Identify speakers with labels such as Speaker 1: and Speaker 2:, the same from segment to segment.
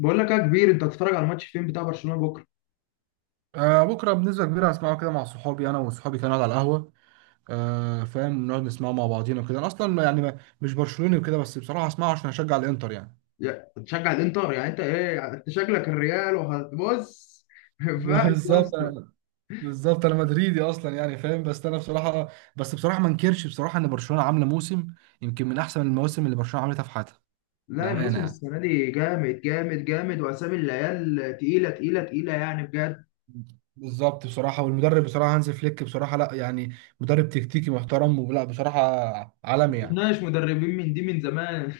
Speaker 1: بقول لك يا كبير، انت هتتفرج على الماتش فين بتاع برشلونه بكره؟
Speaker 2: آه بكره بنسبه كبيره هسمعه كده مع صحابي انا وصحابي كانوا على القهوه. آه فاهم، نقعد نسمعه مع بعضينا وكده. انا اصلا يعني مش برشلوني وكده، بس بصراحه هسمعه عشان هشجع الانتر يعني.
Speaker 1: هتشجع الانتر يعني؟ انت ايه، انت شكلك الريال وهتبص. ما ينفعش يا
Speaker 2: بالظبط
Speaker 1: اسطى.
Speaker 2: بالظبط انا مدريدي اصلا يعني فاهم، بس انا بصراحه، بس بصراحه ما انكرش بصراحه ان برشلونه عامله موسم، يمكن من احسن المواسم اللي برشلونه عملتها في حياتها،
Speaker 1: لا،
Speaker 2: بامانه
Speaker 1: الموسم
Speaker 2: يعني.
Speaker 1: السنه دي جامد جامد جامد، واسامي العيال تقيله تقيله تقيله يعني بجد.
Speaker 2: بالظبط بصراحه، والمدرب بصراحه هانز فليك بصراحه، لا يعني مدرب تكتيكي محترم، ولا بصراحه
Speaker 1: ما
Speaker 2: عالمي يعني.
Speaker 1: شفناش مدربين من دي من زمان.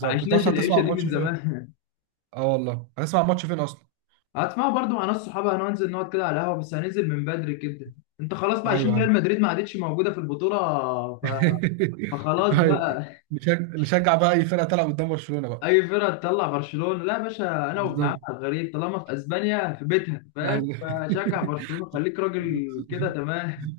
Speaker 1: ما
Speaker 2: انت
Speaker 1: عشناش
Speaker 2: اصلا هتسمع
Speaker 1: العيشه دي
Speaker 2: الماتش
Speaker 1: من
Speaker 2: فين؟
Speaker 1: زمان.
Speaker 2: اه والله هتسمع الماتش فين اصلا؟
Speaker 1: هتسمعوا برضو مع ناس صحابي، هننزل نقعد كده على القهوه، بس هننزل من بدري كده. انت خلاص بقى
Speaker 2: ايوه
Speaker 1: عشان ريال
Speaker 2: ايوه.
Speaker 1: مدريد ما عادتش موجوده في البطوله. ف- فخلاص
Speaker 2: ايوه،
Speaker 1: بقى.
Speaker 2: نشجع نشجع بقى اي فرقه تلعب قدام برشلونه بقى.
Speaker 1: اي فرقه تطلع برشلونه لا يا باشا، انا وابن عمي
Speaker 2: بالظبط
Speaker 1: على الغريب طالما في اسبانيا في بيتها، فاهم؟
Speaker 2: يعني.
Speaker 1: فشجع برشلونه خليك راجل كده، تمام.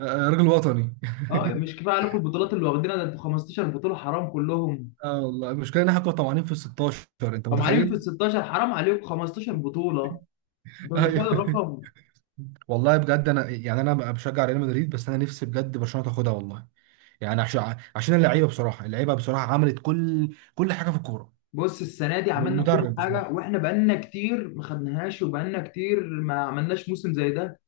Speaker 2: راجل وطني.
Speaker 1: اه مش كفايه عليكم البطولات اللي واخدينها، ده انتوا 15 بطوله حرام كلهم.
Speaker 2: اه والله، المشكله ان احنا كنا طمعانين في ال 16، انت
Speaker 1: طب عليهم في ال
Speaker 2: متخيل؟
Speaker 1: 16، حرام عليكم 15 بطوله. انت متخيل
Speaker 2: ايوه.
Speaker 1: الرقم؟
Speaker 2: والله بجد، انا يعني انا بقى بشجع ريال مدريد، بس انا نفسي بجد برشلونه تاخدها والله. يعني عشان عشان اللعيبه بصراحه، اللعيبه بصراحه عملت كل كل حاجه في الكوره،
Speaker 1: بص السنه دي عملنا كل
Speaker 2: والمدرب
Speaker 1: حاجه،
Speaker 2: بصراحه.
Speaker 1: واحنا بقالنا كتير ما خدناهاش، وبقالنا كتير ما عملناش موسم زي ده.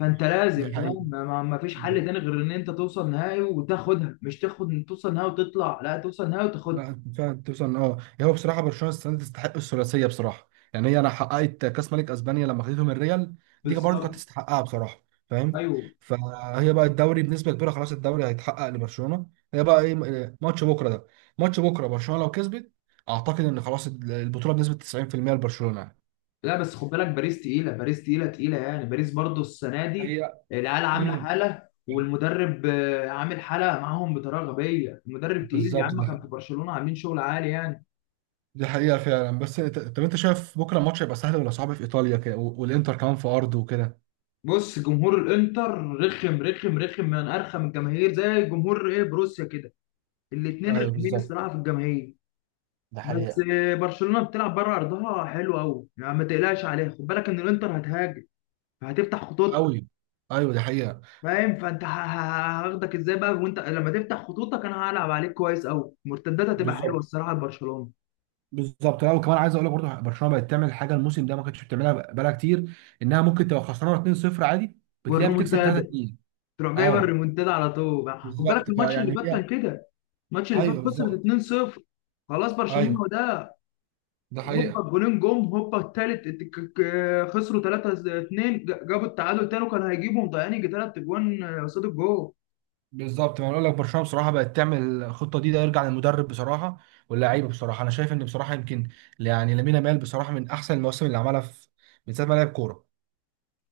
Speaker 1: فانت
Speaker 2: دي
Speaker 1: لازم
Speaker 2: حقيقه،
Speaker 1: فاهم ما فيش حل تاني غير ان انت توصل نهائي وتاخدها، مش تاخد توصل نهائي وتطلع، لا توصل نهائي وتاخدها.
Speaker 2: لا فعلا توصل. اه يعني هو بصراحه برشلونه السنه دي تستحق الثلاثيه بصراحه، يعني هي انا حققت كاس ملك اسبانيا لما خدتهم الريال، دي برضه كانت
Speaker 1: بالظبط،
Speaker 2: تستحقها بصراحه، فاهم؟
Speaker 1: ايوه.
Speaker 2: فهي بقى الدوري بنسبه كبيره خلاص، الدوري هيتحقق لبرشلونه. هي بقى ايه ماتش بكره ده؟ ماتش بكره برشلونه لو كسبت، اعتقد ان خلاص البطوله بنسبه 90% لبرشلونه يعني.
Speaker 1: لا بس خد بالك، باريس تقيله، باريس تقيله تقيله يعني، باريس برضو السنه دي
Speaker 2: هي
Speaker 1: العيال عامله
Speaker 2: امم
Speaker 1: حاله، والمدرب عامل حاله معاهم بطريقه غبيه. المدرب تقيل يا
Speaker 2: بالظبط
Speaker 1: عم، كان
Speaker 2: ده،
Speaker 1: في برشلونه عاملين شغل عالي يعني.
Speaker 2: دي حقيقه فعلا. بس طب انت شايف بكره الماتش هيبقى سهل ولا صعب، في ايطاليا كده والانتر كمان في ارضه وكده؟
Speaker 1: بص جمهور الانتر رخم رخم رخم، من ارخم الجماهير، زي جمهور ايه، بروسيا كده. الاتنين
Speaker 2: ايوه
Speaker 1: رخمين
Speaker 2: بالظبط،
Speaker 1: الصراحه في الجماهير.
Speaker 2: ده
Speaker 1: بس
Speaker 2: حقيقة
Speaker 1: برشلونه بتلعب بره ارضها حلو قوي يعني، ما تقلقش عليها. خد بالك ان الانتر هتهاجم، هتفتح خطوطها.
Speaker 2: قوي. ايوه دي حقيقه.
Speaker 1: فاهم؟ فانت هاخدك ازاي بقى وانت لما تفتح خطوطك؟ انا هلعب عليك كويس قوي، المرتدات هتبقى حلوه
Speaker 2: بالظبط
Speaker 1: الصراحه لبرشلونه.
Speaker 2: بالظبط، لا وكمان عايز اقول لك برضه، برشلونه بقت تعمل حاجه الموسم ده ما كانتش بتعملها بقالها كتير، انها ممكن تبقى خسرانه 2-0 عادي، بتلاقيها بتكسب
Speaker 1: والريمونتادا
Speaker 2: 3-2.
Speaker 1: تروح جايبه
Speaker 2: اه
Speaker 1: الريمونتادا على طول بقى. خد بالك
Speaker 2: بالظبط،
Speaker 1: الماتش اللي
Speaker 2: فيعني
Speaker 1: فات
Speaker 2: هي.
Speaker 1: كان كده. الماتش اللي فات
Speaker 2: ايوه
Speaker 1: خسرت
Speaker 2: بالظبط.
Speaker 1: 2-0، خلاص
Speaker 2: ايوه
Speaker 1: برشلونه ده.
Speaker 2: ده
Speaker 1: هوبا
Speaker 2: حقيقه.
Speaker 1: الجولين جم، هوبا التالت خسروا 3-2، جابوا التعادل تاني، وكان هيجيبوا، مضيعين يجي تلات اجوان قصاد الجول.
Speaker 2: بالظبط، ما انا اقول لك برشلونه بصراحه بقت تعمل الخطه دي، ده يرجع للمدرب بصراحه واللعيبه بصراحه. انا شايف ان بصراحه يمكن يعني لامين يامال بصراحه من احسن المواسم اللي عملها، في من ساعه ما لعب كوره.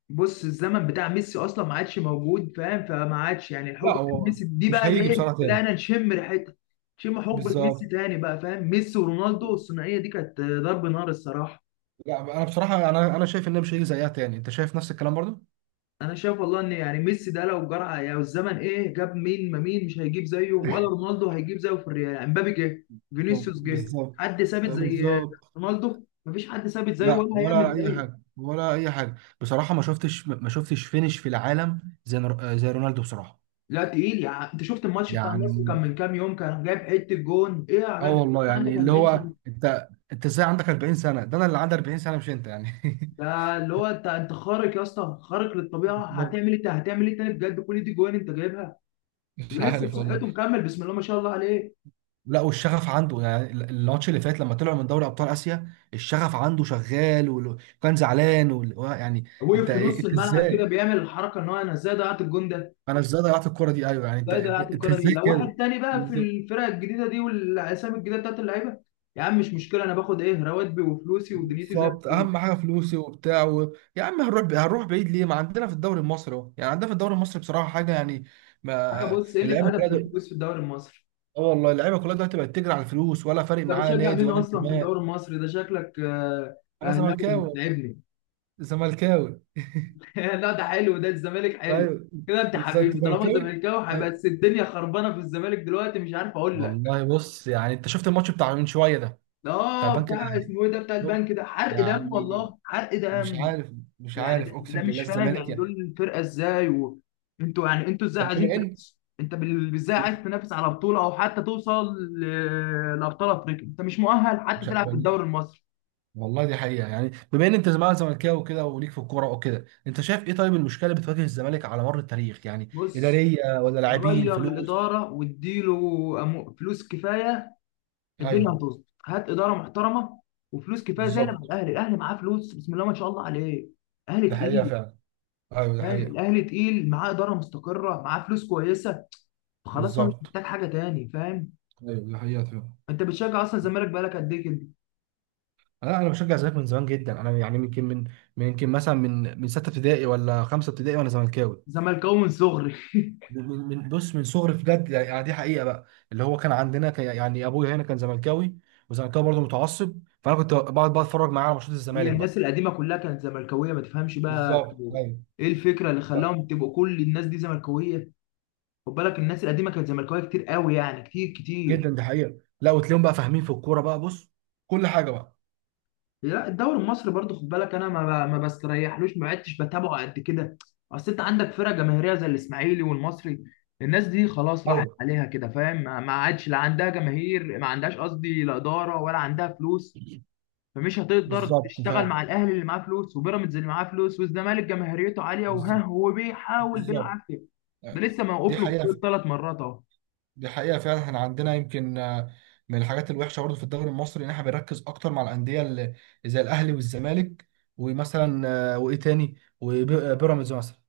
Speaker 1: بص الزمن بتاع ميسي اصلا ما عادش موجود، فاهم؟ فما عادش يعني
Speaker 2: لا
Speaker 1: الحقبه بتاع
Speaker 2: هو
Speaker 1: ميسي دي
Speaker 2: مش
Speaker 1: بقى، اللي
Speaker 2: هيجي
Speaker 1: ايه،
Speaker 2: بصراحه تاني.
Speaker 1: بدانا نشم ريحتها. نشم حقبه ميسي
Speaker 2: بالظبط،
Speaker 1: تاني بقى، فاهم؟ ميسي ورونالدو الثنائيه دي كانت ضرب نار الصراحه.
Speaker 2: لا انا بصراحه، انا شايف ان مش هيجي زيها تاني. انت شايف نفس الكلام برضو؟
Speaker 1: انا شايف والله ان يعني ميسي ده لو جرى، يعني الزمن ايه، جاب مين؟ ما مين مش هيجيب زيه، ولا رونالدو هيجيب زيه في الريال يعني. مبابي جه،
Speaker 2: بالظبط
Speaker 1: فينيسيوس جه،
Speaker 2: بالظبط
Speaker 1: حد ثابت زي
Speaker 2: بالظبط.
Speaker 1: رونالدو؟ مفيش حد ثابت زيه
Speaker 2: لا
Speaker 1: ولا
Speaker 2: ولا
Speaker 1: هيعمل
Speaker 2: اي
Speaker 1: زيه.
Speaker 2: حاجه، ولا اي حاجه بصراحه. ما شفتش فينش في العالم زي زي رونالدو بصراحه
Speaker 1: لا تقيل يعني، انت شفت الماتش بتاع النصر كان
Speaker 2: يعني.
Speaker 1: من كام يوم، كان جايب حته جون ايه يا
Speaker 2: اه
Speaker 1: جدع.
Speaker 2: والله
Speaker 1: عندك
Speaker 2: يعني، اللي
Speaker 1: 40
Speaker 2: هو
Speaker 1: سنه،
Speaker 2: انت ازاي عندك 40 سنه؟ ده انا اللي عندي 40 سنه مش انت يعني.
Speaker 1: ده اللي هو انت خارق يا اسطى، خارق للطبيعه.
Speaker 2: بالظبط،
Speaker 1: هتعمل ايه هتعمل ايه تاني بجد، كل دي جوان انت جايبها.
Speaker 2: مش
Speaker 1: ولسه
Speaker 2: عارف
Speaker 1: بصحته
Speaker 2: والله.
Speaker 1: مكمل، بسم الله ما شاء الله عليه.
Speaker 2: لا والشغف عنده يعني، الماتش اللي فات لما طلعوا من دوري ابطال اسيا، الشغف عنده شغال وكان زعلان يعني.
Speaker 1: وقف
Speaker 2: انت
Speaker 1: في نص
Speaker 2: انت
Speaker 1: الملعب كده
Speaker 2: ازاي،
Speaker 1: بيعمل الحركه ان هو، انا ازاي ضيعت الجون ده،
Speaker 2: انا ازاي ضيعت الكرة دي؟ ايوه يعني، انت
Speaker 1: ازاي ضيعت
Speaker 2: انت
Speaker 1: الكره دي.
Speaker 2: ازاي
Speaker 1: لو واحد
Speaker 2: كده.
Speaker 1: تاني بقى في
Speaker 2: بالظبط.
Speaker 1: الفرق الجديده دي والاسامي الجديده بتاعت اللعيبه، يا عم مش مشكله، انا باخد ايه، رواتبي وفلوسي ودنيتي زي
Speaker 2: بالظبط،
Speaker 1: الفل.
Speaker 2: اهم حاجه فلوسي وبتاع يا عم، هنروح هنروح بعيد ليه؟ ما عندنا في الدوري المصري اهو، يعني عندنا في الدوري المصري بصراحه حاجه يعني. ما
Speaker 1: حاجه. بص، قله
Speaker 2: اللعيبه
Speaker 1: ادب
Speaker 2: كلها
Speaker 1: في الفلوس في الدوري المصري.
Speaker 2: اه والله، اللعيبه كلها دلوقتي بقت تجري على الفلوس، ولا فارق
Speaker 1: انت
Speaker 2: معاها
Speaker 1: بتشجع
Speaker 2: نادي
Speaker 1: مين
Speaker 2: ولا
Speaker 1: اصلا في
Speaker 2: انتماء.
Speaker 1: الدوري المصري ده؟ شكلك
Speaker 2: انا
Speaker 1: اهلاوي،
Speaker 2: زملكاوي والله.
Speaker 1: بتتعبني.
Speaker 2: زملكاوي
Speaker 1: لا، ده حلو، ده الزمالك حلو.
Speaker 2: ايوه.
Speaker 1: كده انت
Speaker 2: ازاي انت
Speaker 1: حبيبي، طالما
Speaker 2: زملكاوي؟
Speaker 1: زملكاوي هيبقى،
Speaker 2: أيوة.
Speaker 1: بس الدنيا خربانه في الزمالك دلوقتي، مش عارف اقول لك.
Speaker 2: والله بص يعني، انت شفت الماتش بتاع من شويه ده بتاع
Speaker 1: اه،
Speaker 2: البنك
Speaker 1: بتاع
Speaker 2: الاهلي؟
Speaker 1: اسمه ايه ده، بتاع
Speaker 2: شفت
Speaker 1: البنك؟ ده حرق دم
Speaker 2: يعني،
Speaker 1: والله، حرق
Speaker 2: مش
Speaker 1: دم.
Speaker 2: عارف، مش
Speaker 1: يعني
Speaker 2: عارف،
Speaker 1: ده,
Speaker 2: اقسم
Speaker 1: ده
Speaker 2: بالله
Speaker 1: مش فاهم
Speaker 2: الزمالك
Speaker 1: يعني، دول
Speaker 2: يعني.
Speaker 1: الفرقه ازاي انتوا يعني، انتوا ازاي
Speaker 2: طب
Speaker 1: عايزين
Speaker 2: بما ان
Speaker 1: تنافسوا؟ انت ازاي عايز تنافس على بطوله، او حتى توصل لابطال افريقيا؟ انت مش مؤهل حتى تلعب في
Speaker 2: مش-
Speaker 1: الدوري المصري.
Speaker 2: والله دي حقيقه، يعني بما ان انت زمان زملكاوي وكده وليك في الكوره وكده، انت شايف ايه طيب المشكله اللي بتواجه الزمالك على مر التاريخ، يعني
Speaker 1: بص،
Speaker 2: اداريه ولا لاعبين
Speaker 1: غير
Speaker 2: فلوس؟
Speaker 1: الاداره واديله فلوس كفايه، الدنيا
Speaker 2: ايوه
Speaker 1: هتظبط. هات اداره محترمه وفلوس كفايه زي اللي مع
Speaker 2: بالظبط
Speaker 1: الاهلي. الاهلي معاه فلوس بسم الله ما شاء الله عليه. الاهلي
Speaker 2: ده حقيقه
Speaker 1: تقيل،
Speaker 2: فعلا. ايوه ده
Speaker 1: فاهم؟
Speaker 2: حقيقه.
Speaker 1: الاهلي تقيل، معاه اداره مستقره، معاه فلوس كويسه. خلاص، هو مش
Speaker 2: بالظبط،
Speaker 1: محتاج حاجه تاني، فاهم؟
Speaker 2: ايوه ده حقيقه فعلا.
Speaker 1: انت بتشجع اصلا الزمالك بقالك قد ايه كده؟
Speaker 2: لا انا بشجع الزمالك من زمان جدا، انا يعني يمكن من، يمكن مثلا من سته ابتدائي ولا خمسه ابتدائي، وانا زملكاوي.
Speaker 1: زملكاوي من صغري.
Speaker 2: بص من صغري بجد، يعني دي حقيقه بقى. اللي هو كان عندنا كان يعني ابويا هنا كان زملكاوي، وزملكاوي برضه متعصب، فانا كنت بقعد بقى اتفرج معاه على ماتشات
Speaker 1: هي
Speaker 2: الزمالك
Speaker 1: الناس
Speaker 2: بقى.
Speaker 1: القديمه كلها كانت زملكاويه، ما تفهمش بقى
Speaker 2: بالظبط
Speaker 1: كانوا
Speaker 2: ايوه.
Speaker 1: ايه الفكره اللي
Speaker 2: ف-
Speaker 1: خلاهم تبقوا كل الناس دي زملكاويه. خد بالك الناس القديمه كانت زملكاويه كتير قوي يعني، كتير كتير.
Speaker 2: جدا دي حقيقه. لا وتلاقيهم بقى فاهمين في الكوره بقى، بص كل حاجه بقى.
Speaker 1: لا الدوري المصري برضو خد بالك، انا ما بستريحلوش، ما عدتش بتابعه قد كده. اصل انت عندك فرقه جماهيريه زي الاسماعيلي والمصري، الناس دي خلاص راحت
Speaker 2: ايوه
Speaker 1: عليها كده، فاهم؟ ما عادش لا عندها جماهير، ما عندهاش قصدي لا اداره ولا عندها فلوس. فمش هتقدر
Speaker 2: بالظبط.
Speaker 1: تشتغل مع الاهلي اللي معاه فلوس، وبيراميدز اللي معاه فلوس، والزمالك جماهيريته عاليه وها
Speaker 2: بالظبط
Speaker 1: هو بيحاول
Speaker 2: بالظبط.
Speaker 1: بالعافيه. ده لسه
Speaker 2: دي
Speaker 1: موقف له
Speaker 2: حقيقه.
Speaker 1: ثلاث مرات اهو.
Speaker 2: دي حقيقة فعلا، احنا عندنا يمكن من الحاجات الوحشة برضه في الدوري المصري، ان احنا بنركز اكتر مع الأندية اللي زي الأهلي والزمالك، ومثلا وايه تاني، وبيراميدز مثلا.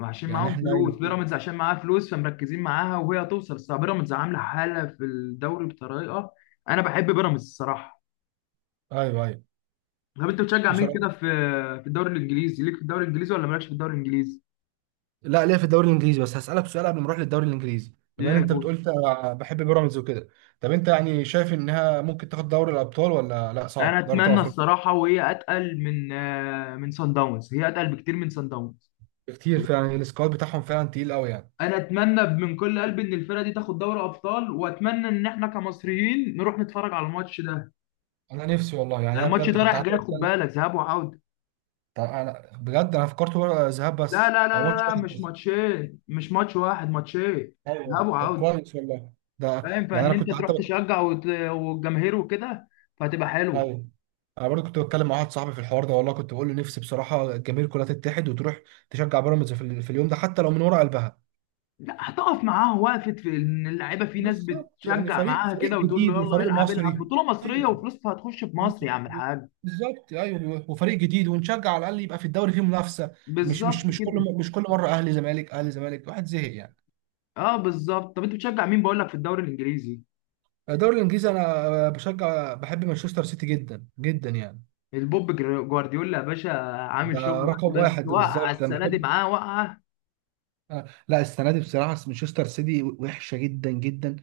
Speaker 1: عشان
Speaker 2: يعني
Speaker 1: معاهم
Speaker 2: احنا
Speaker 1: فلوس،
Speaker 2: يمكن.
Speaker 1: بيراميدز عشان معاها فلوس، فمركزين معاها وهي هتوصل، بس بيراميدز عامله حاله في الدوري بطريقه. انا بحب بيراميدز الصراحه.
Speaker 2: ايوه ايوه.
Speaker 1: طب انت بتشجع مين
Speaker 2: بسرعة.
Speaker 1: كده في الدوري الانجليزي؟ ليك في الدوري الانجليزي ولا مالكش في الدوري الانجليزي؟
Speaker 2: لا ليه، في الدوري الانجليزي بس هسألك سؤال قبل ما نروح للدوري الانجليزي،
Speaker 1: ايه
Speaker 2: بما ان
Speaker 1: يا
Speaker 2: انت بتقول
Speaker 1: بص،
Speaker 2: انت بحب بيراميدز وكده، طب انت يعني شايف انها ممكن تاخد دوري الابطال ولا لا؟
Speaker 1: انا
Speaker 2: صعب دوري ابطال
Speaker 1: اتمنى
Speaker 2: افريقيا.
Speaker 1: الصراحه، وهي اتقل من من سان داونز، هي اتقل بكتير من سان داونز.
Speaker 2: كتير فعلا، السكواد بتاعهم فعلا تقيل قوي يعني.
Speaker 1: انا اتمنى من كل قلبي ان الفرقه دي تاخد دوري ابطال، واتمنى ان احنا كمصريين نروح نتفرج على الماتش ده.
Speaker 2: انا نفسي والله، يعني
Speaker 1: يعني
Speaker 2: انا
Speaker 1: الماتش
Speaker 2: بجد
Speaker 1: ده
Speaker 2: كنت
Speaker 1: رايح
Speaker 2: قعدت.
Speaker 1: جاي، خد بالك، ذهاب وعوده.
Speaker 2: طب انا بجد، انا فكرت ذهاب
Speaker 1: لا
Speaker 2: بس،
Speaker 1: لا لا
Speaker 2: او
Speaker 1: لا
Speaker 2: ماتش
Speaker 1: لا،
Speaker 2: واحد
Speaker 1: مش
Speaker 2: بس.
Speaker 1: ماتشين، مش ماتش واحد، ماتشين، ذهاب
Speaker 2: ايوه طب
Speaker 1: وعودة.
Speaker 2: كويس والله. ده
Speaker 1: فاهم؟
Speaker 2: يعني
Speaker 1: فان
Speaker 2: انا
Speaker 1: انت
Speaker 2: كنت
Speaker 1: تروح
Speaker 2: حتى
Speaker 1: تشجع والجماهير وكده، فهتبقى حلو.
Speaker 2: ايوه، انا برضه كنت بتكلم مع واحد صاحبي في الحوار ده والله، كنت بقول له نفسي بصراحه الجماهير كلها تتحد وتروح تشجع بيراميدز في، في اليوم ده، حتى لو من ورا قلبها.
Speaker 1: لا هتقف معاه، وقفت في ان اللعيبه في ناس
Speaker 2: بالظبط، يعني
Speaker 1: بتشجع
Speaker 2: فريق،
Speaker 1: معاها
Speaker 2: فريق
Speaker 1: كده، وتقول له
Speaker 2: جديد
Speaker 1: يلا
Speaker 2: وفريق
Speaker 1: العب العب
Speaker 2: مصري.
Speaker 1: بطوله مصريه
Speaker 2: ايوه.
Speaker 1: وفلوسها هتخش في
Speaker 2: بز-
Speaker 1: مصر يا عم
Speaker 2: ب-
Speaker 1: الحاج.
Speaker 2: بالظبط ايوه، وفريق جديد ونشجع، على الاقل يبقى في الدوري فيه منافسه. مش مش
Speaker 1: بالظبط
Speaker 2: مش كل
Speaker 1: كده.
Speaker 2: م- مش كل مره اهلي زمالك اهلي زمالك، واحد زهق يعني.
Speaker 1: اه بالظبط. طب انت بتشجع مين بقول لك في الدوري الانجليزي؟
Speaker 2: الدوري الانجليزي انا بشجع، بحب مانشستر سيتي جدا جدا يعني.
Speaker 1: البوب جوارديولا يا باشا، عامل
Speaker 2: ده
Speaker 1: شغل،
Speaker 2: رقم
Speaker 1: بس
Speaker 2: واحد،
Speaker 1: وقع
Speaker 2: بالظبط انا
Speaker 1: السنه دي
Speaker 2: بحب.
Speaker 1: معاه وقعه.
Speaker 2: لا السنه دي بصراحه مانشستر سيتي وحشه جدا جدا،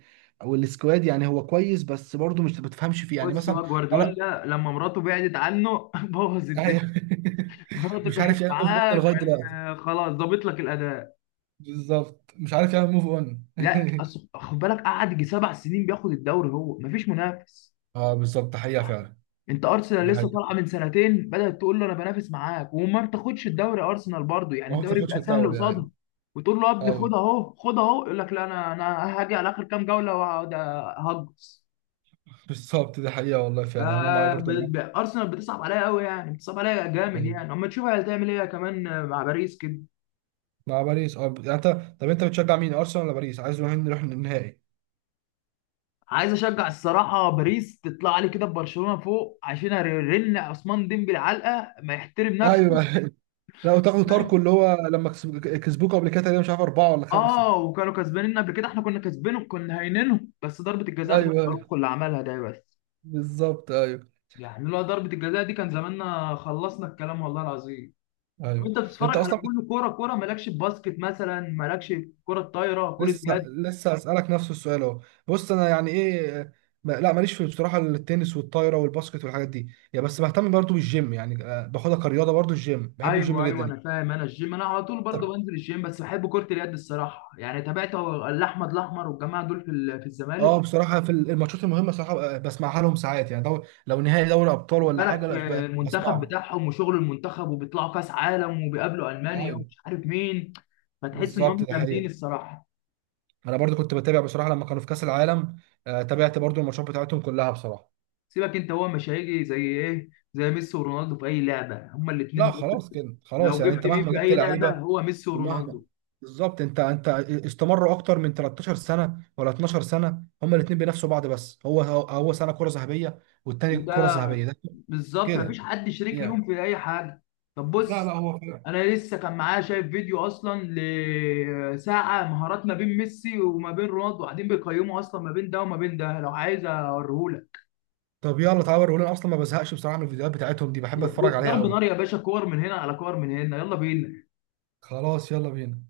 Speaker 2: والسكواد يعني هو كويس بس برضه مش بتفهمش فيه يعني
Speaker 1: بص
Speaker 2: مثلا.
Speaker 1: هو
Speaker 2: لا.
Speaker 1: جوارديولا لما مراته بعدت عنه بوظ الدنيا.
Speaker 2: أيوه.
Speaker 1: مراتك
Speaker 2: مش عارف
Speaker 1: كانت
Speaker 2: يعمل موف اون
Speaker 1: معاك
Speaker 2: لغايه
Speaker 1: كان
Speaker 2: دلوقتي.
Speaker 1: خلاص ظابط لك الاداء.
Speaker 2: بالظبط، مش عارف يعمل موف اون.
Speaker 1: لا خد بالك قعد يجي سبع سنين بياخد الدوري، هو مفيش منافس.
Speaker 2: اه بالظبط، حقيقه فعلا.
Speaker 1: انت ارسنال
Speaker 2: ده
Speaker 1: لسه طالعه
Speaker 2: حقيقه.
Speaker 1: من سنتين بدات تقول له انا بنافس معاك، وما بتاخدش الدوري، ارسنال برضو يعني
Speaker 2: ما هو ما
Speaker 1: الدوري
Speaker 2: بتاخدش
Speaker 1: بيبقى سهل
Speaker 2: الدوري ايوه.
Speaker 1: قصادها. وتقول له يا ابني خد
Speaker 2: ايوه
Speaker 1: اهو خد اهو، يقول لك لا، انا هاجي على اخر كام جوله وهقعد هجص.
Speaker 2: بالظبط، ده حقيقه والله فعلا، انا معاك برضه، أنا
Speaker 1: ارسنال بتصعب عليا قوي يعني، بتصعب عليا جامد يعني،
Speaker 2: معاك.
Speaker 1: اما تشوف هتعمل ايه كمان مع باريس كده.
Speaker 2: مع باريس، اه يعني انت، طب انت بتشجع مين، ارسنال ولا باريس؟ عايز نروح، نروح النهائي.
Speaker 1: عايز اشجع الصراحه باريس، تطلع لي كده ببرشلونه فوق، عشان ارن عثمان ديمبلي علقه ما يحترم نفسه.
Speaker 2: ايوه. لا وتاخدوا
Speaker 1: لا.
Speaker 2: تاركو اللي هو لما كسبوك قبل كده، تقريبا مش عارف اربعه ولا خمسه.
Speaker 1: اه، وكانوا كسبانين قبل كده، احنا كنا كسبانهم، كنا هاينينهم، بس ضربه الجزاء بتاعت
Speaker 2: ايوه ايوه.
Speaker 1: اروخو اللي عملها ده بس.
Speaker 2: بالظبط ايوه.
Speaker 1: يعني لولا ضربه الجزاء دي كان زماننا خلصنا الكلام والله العظيم. طب
Speaker 2: ايوه.
Speaker 1: انت
Speaker 2: انت
Speaker 1: بتتفرج على
Speaker 2: اصلا
Speaker 1: كل كوره كوره، مالكش في باسكت مثلا؟ مالكش في كره طايره، كره
Speaker 2: لسه
Speaker 1: يد؟
Speaker 2: لسه اسالك نفس السؤال اهو. بص انا يعني ايه، لا ماليش في بصراحه التنس والطايره والباسكت والحاجات دي، يا بس بهتم برضو بالجيم يعني، باخدها كرياضه برضو، الجيم بحب الجيم
Speaker 1: ايوه ايوه
Speaker 2: جدا.
Speaker 1: انا فاهم، انا الجيم انا على طول برضه بنزل الجيم، بس بحب كره اليد الصراحه يعني، تابعت الاحمد الاحمر والجماعه دول في في الزمالك.
Speaker 2: اه بصراحه في الماتشات المهمه صراحه بسمعها لهم ساعات يعني، لو نهائي دوري ابطال
Speaker 1: خد
Speaker 2: ولا حاجه،
Speaker 1: بالك
Speaker 2: لا
Speaker 1: المنتخب
Speaker 2: بسمعه.
Speaker 1: بتاعهم وشغل المنتخب، وبيطلعوا كاس عالم وبيقابلوا المانيا
Speaker 2: ايوه
Speaker 1: ومش عارف مين، فتحس ان
Speaker 2: بالظبط
Speaker 1: هم
Speaker 2: ده
Speaker 1: جامدين
Speaker 2: حقيقه.
Speaker 1: الصراحه.
Speaker 2: انا برضو كنت بتابع بصراحه لما كانوا في كاس العالم، تابعت برضو الماتشات بتاعتهم كلها بصراحه.
Speaker 1: سيبك انت، هو مش هيجي زي ايه، زي ميسي ورونالدو في اي لعبه هما الاثنين
Speaker 2: لا
Speaker 1: دول.
Speaker 2: خلاص كده، خلاص
Speaker 1: لو
Speaker 2: يعني انت
Speaker 1: جبت مين
Speaker 2: مهما
Speaker 1: في
Speaker 2: جبت
Speaker 1: اي لعبه
Speaker 2: لعيبه
Speaker 1: هو ميسي
Speaker 2: ومهما،
Speaker 1: ورونالدو،
Speaker 2: بالظبط. انت استمروا اكتر من 13 سنه ولا 12 سنه، هما الاثنين بينافسوا بعض، بس هو، هو هو سنه كره ذهبيه والتاني كره
Speaker 1: وده
Speaker 2: ذهبيه، ده
Speaker 1: بالظبط، مفيش
Speaker 2: كده
Speaker 1: حد شريك ليهم
Speaker 2: يعني.
Speaker 1: في اي حاجه. طب
Speaker 2: لا لا
Speaker 1: بص،
Speaker 2: هو،
Speaker 1: انا لسه كان معايا شايف فيديو اصلا لساعه، مهارات ما بين ميسي وما بين رونالدو، قاعدين بيقيموا اصلا ما بين ده وما بين ده، لو عايز اوريهولك.
Speaker 2: طب يلا تعالى وريهولي، انا اصلا ما بزهقش بصراحه من الفيديوهات بتاعتهم دي، بحب اتفرج عليها
Speaker 1: ضرب
Speaker 2: قوي.
Speaker 1: نار يا باشا، كور من هنا على كور من هنا، يلا بينا.
Speaker 2: خلاص يلا بينا.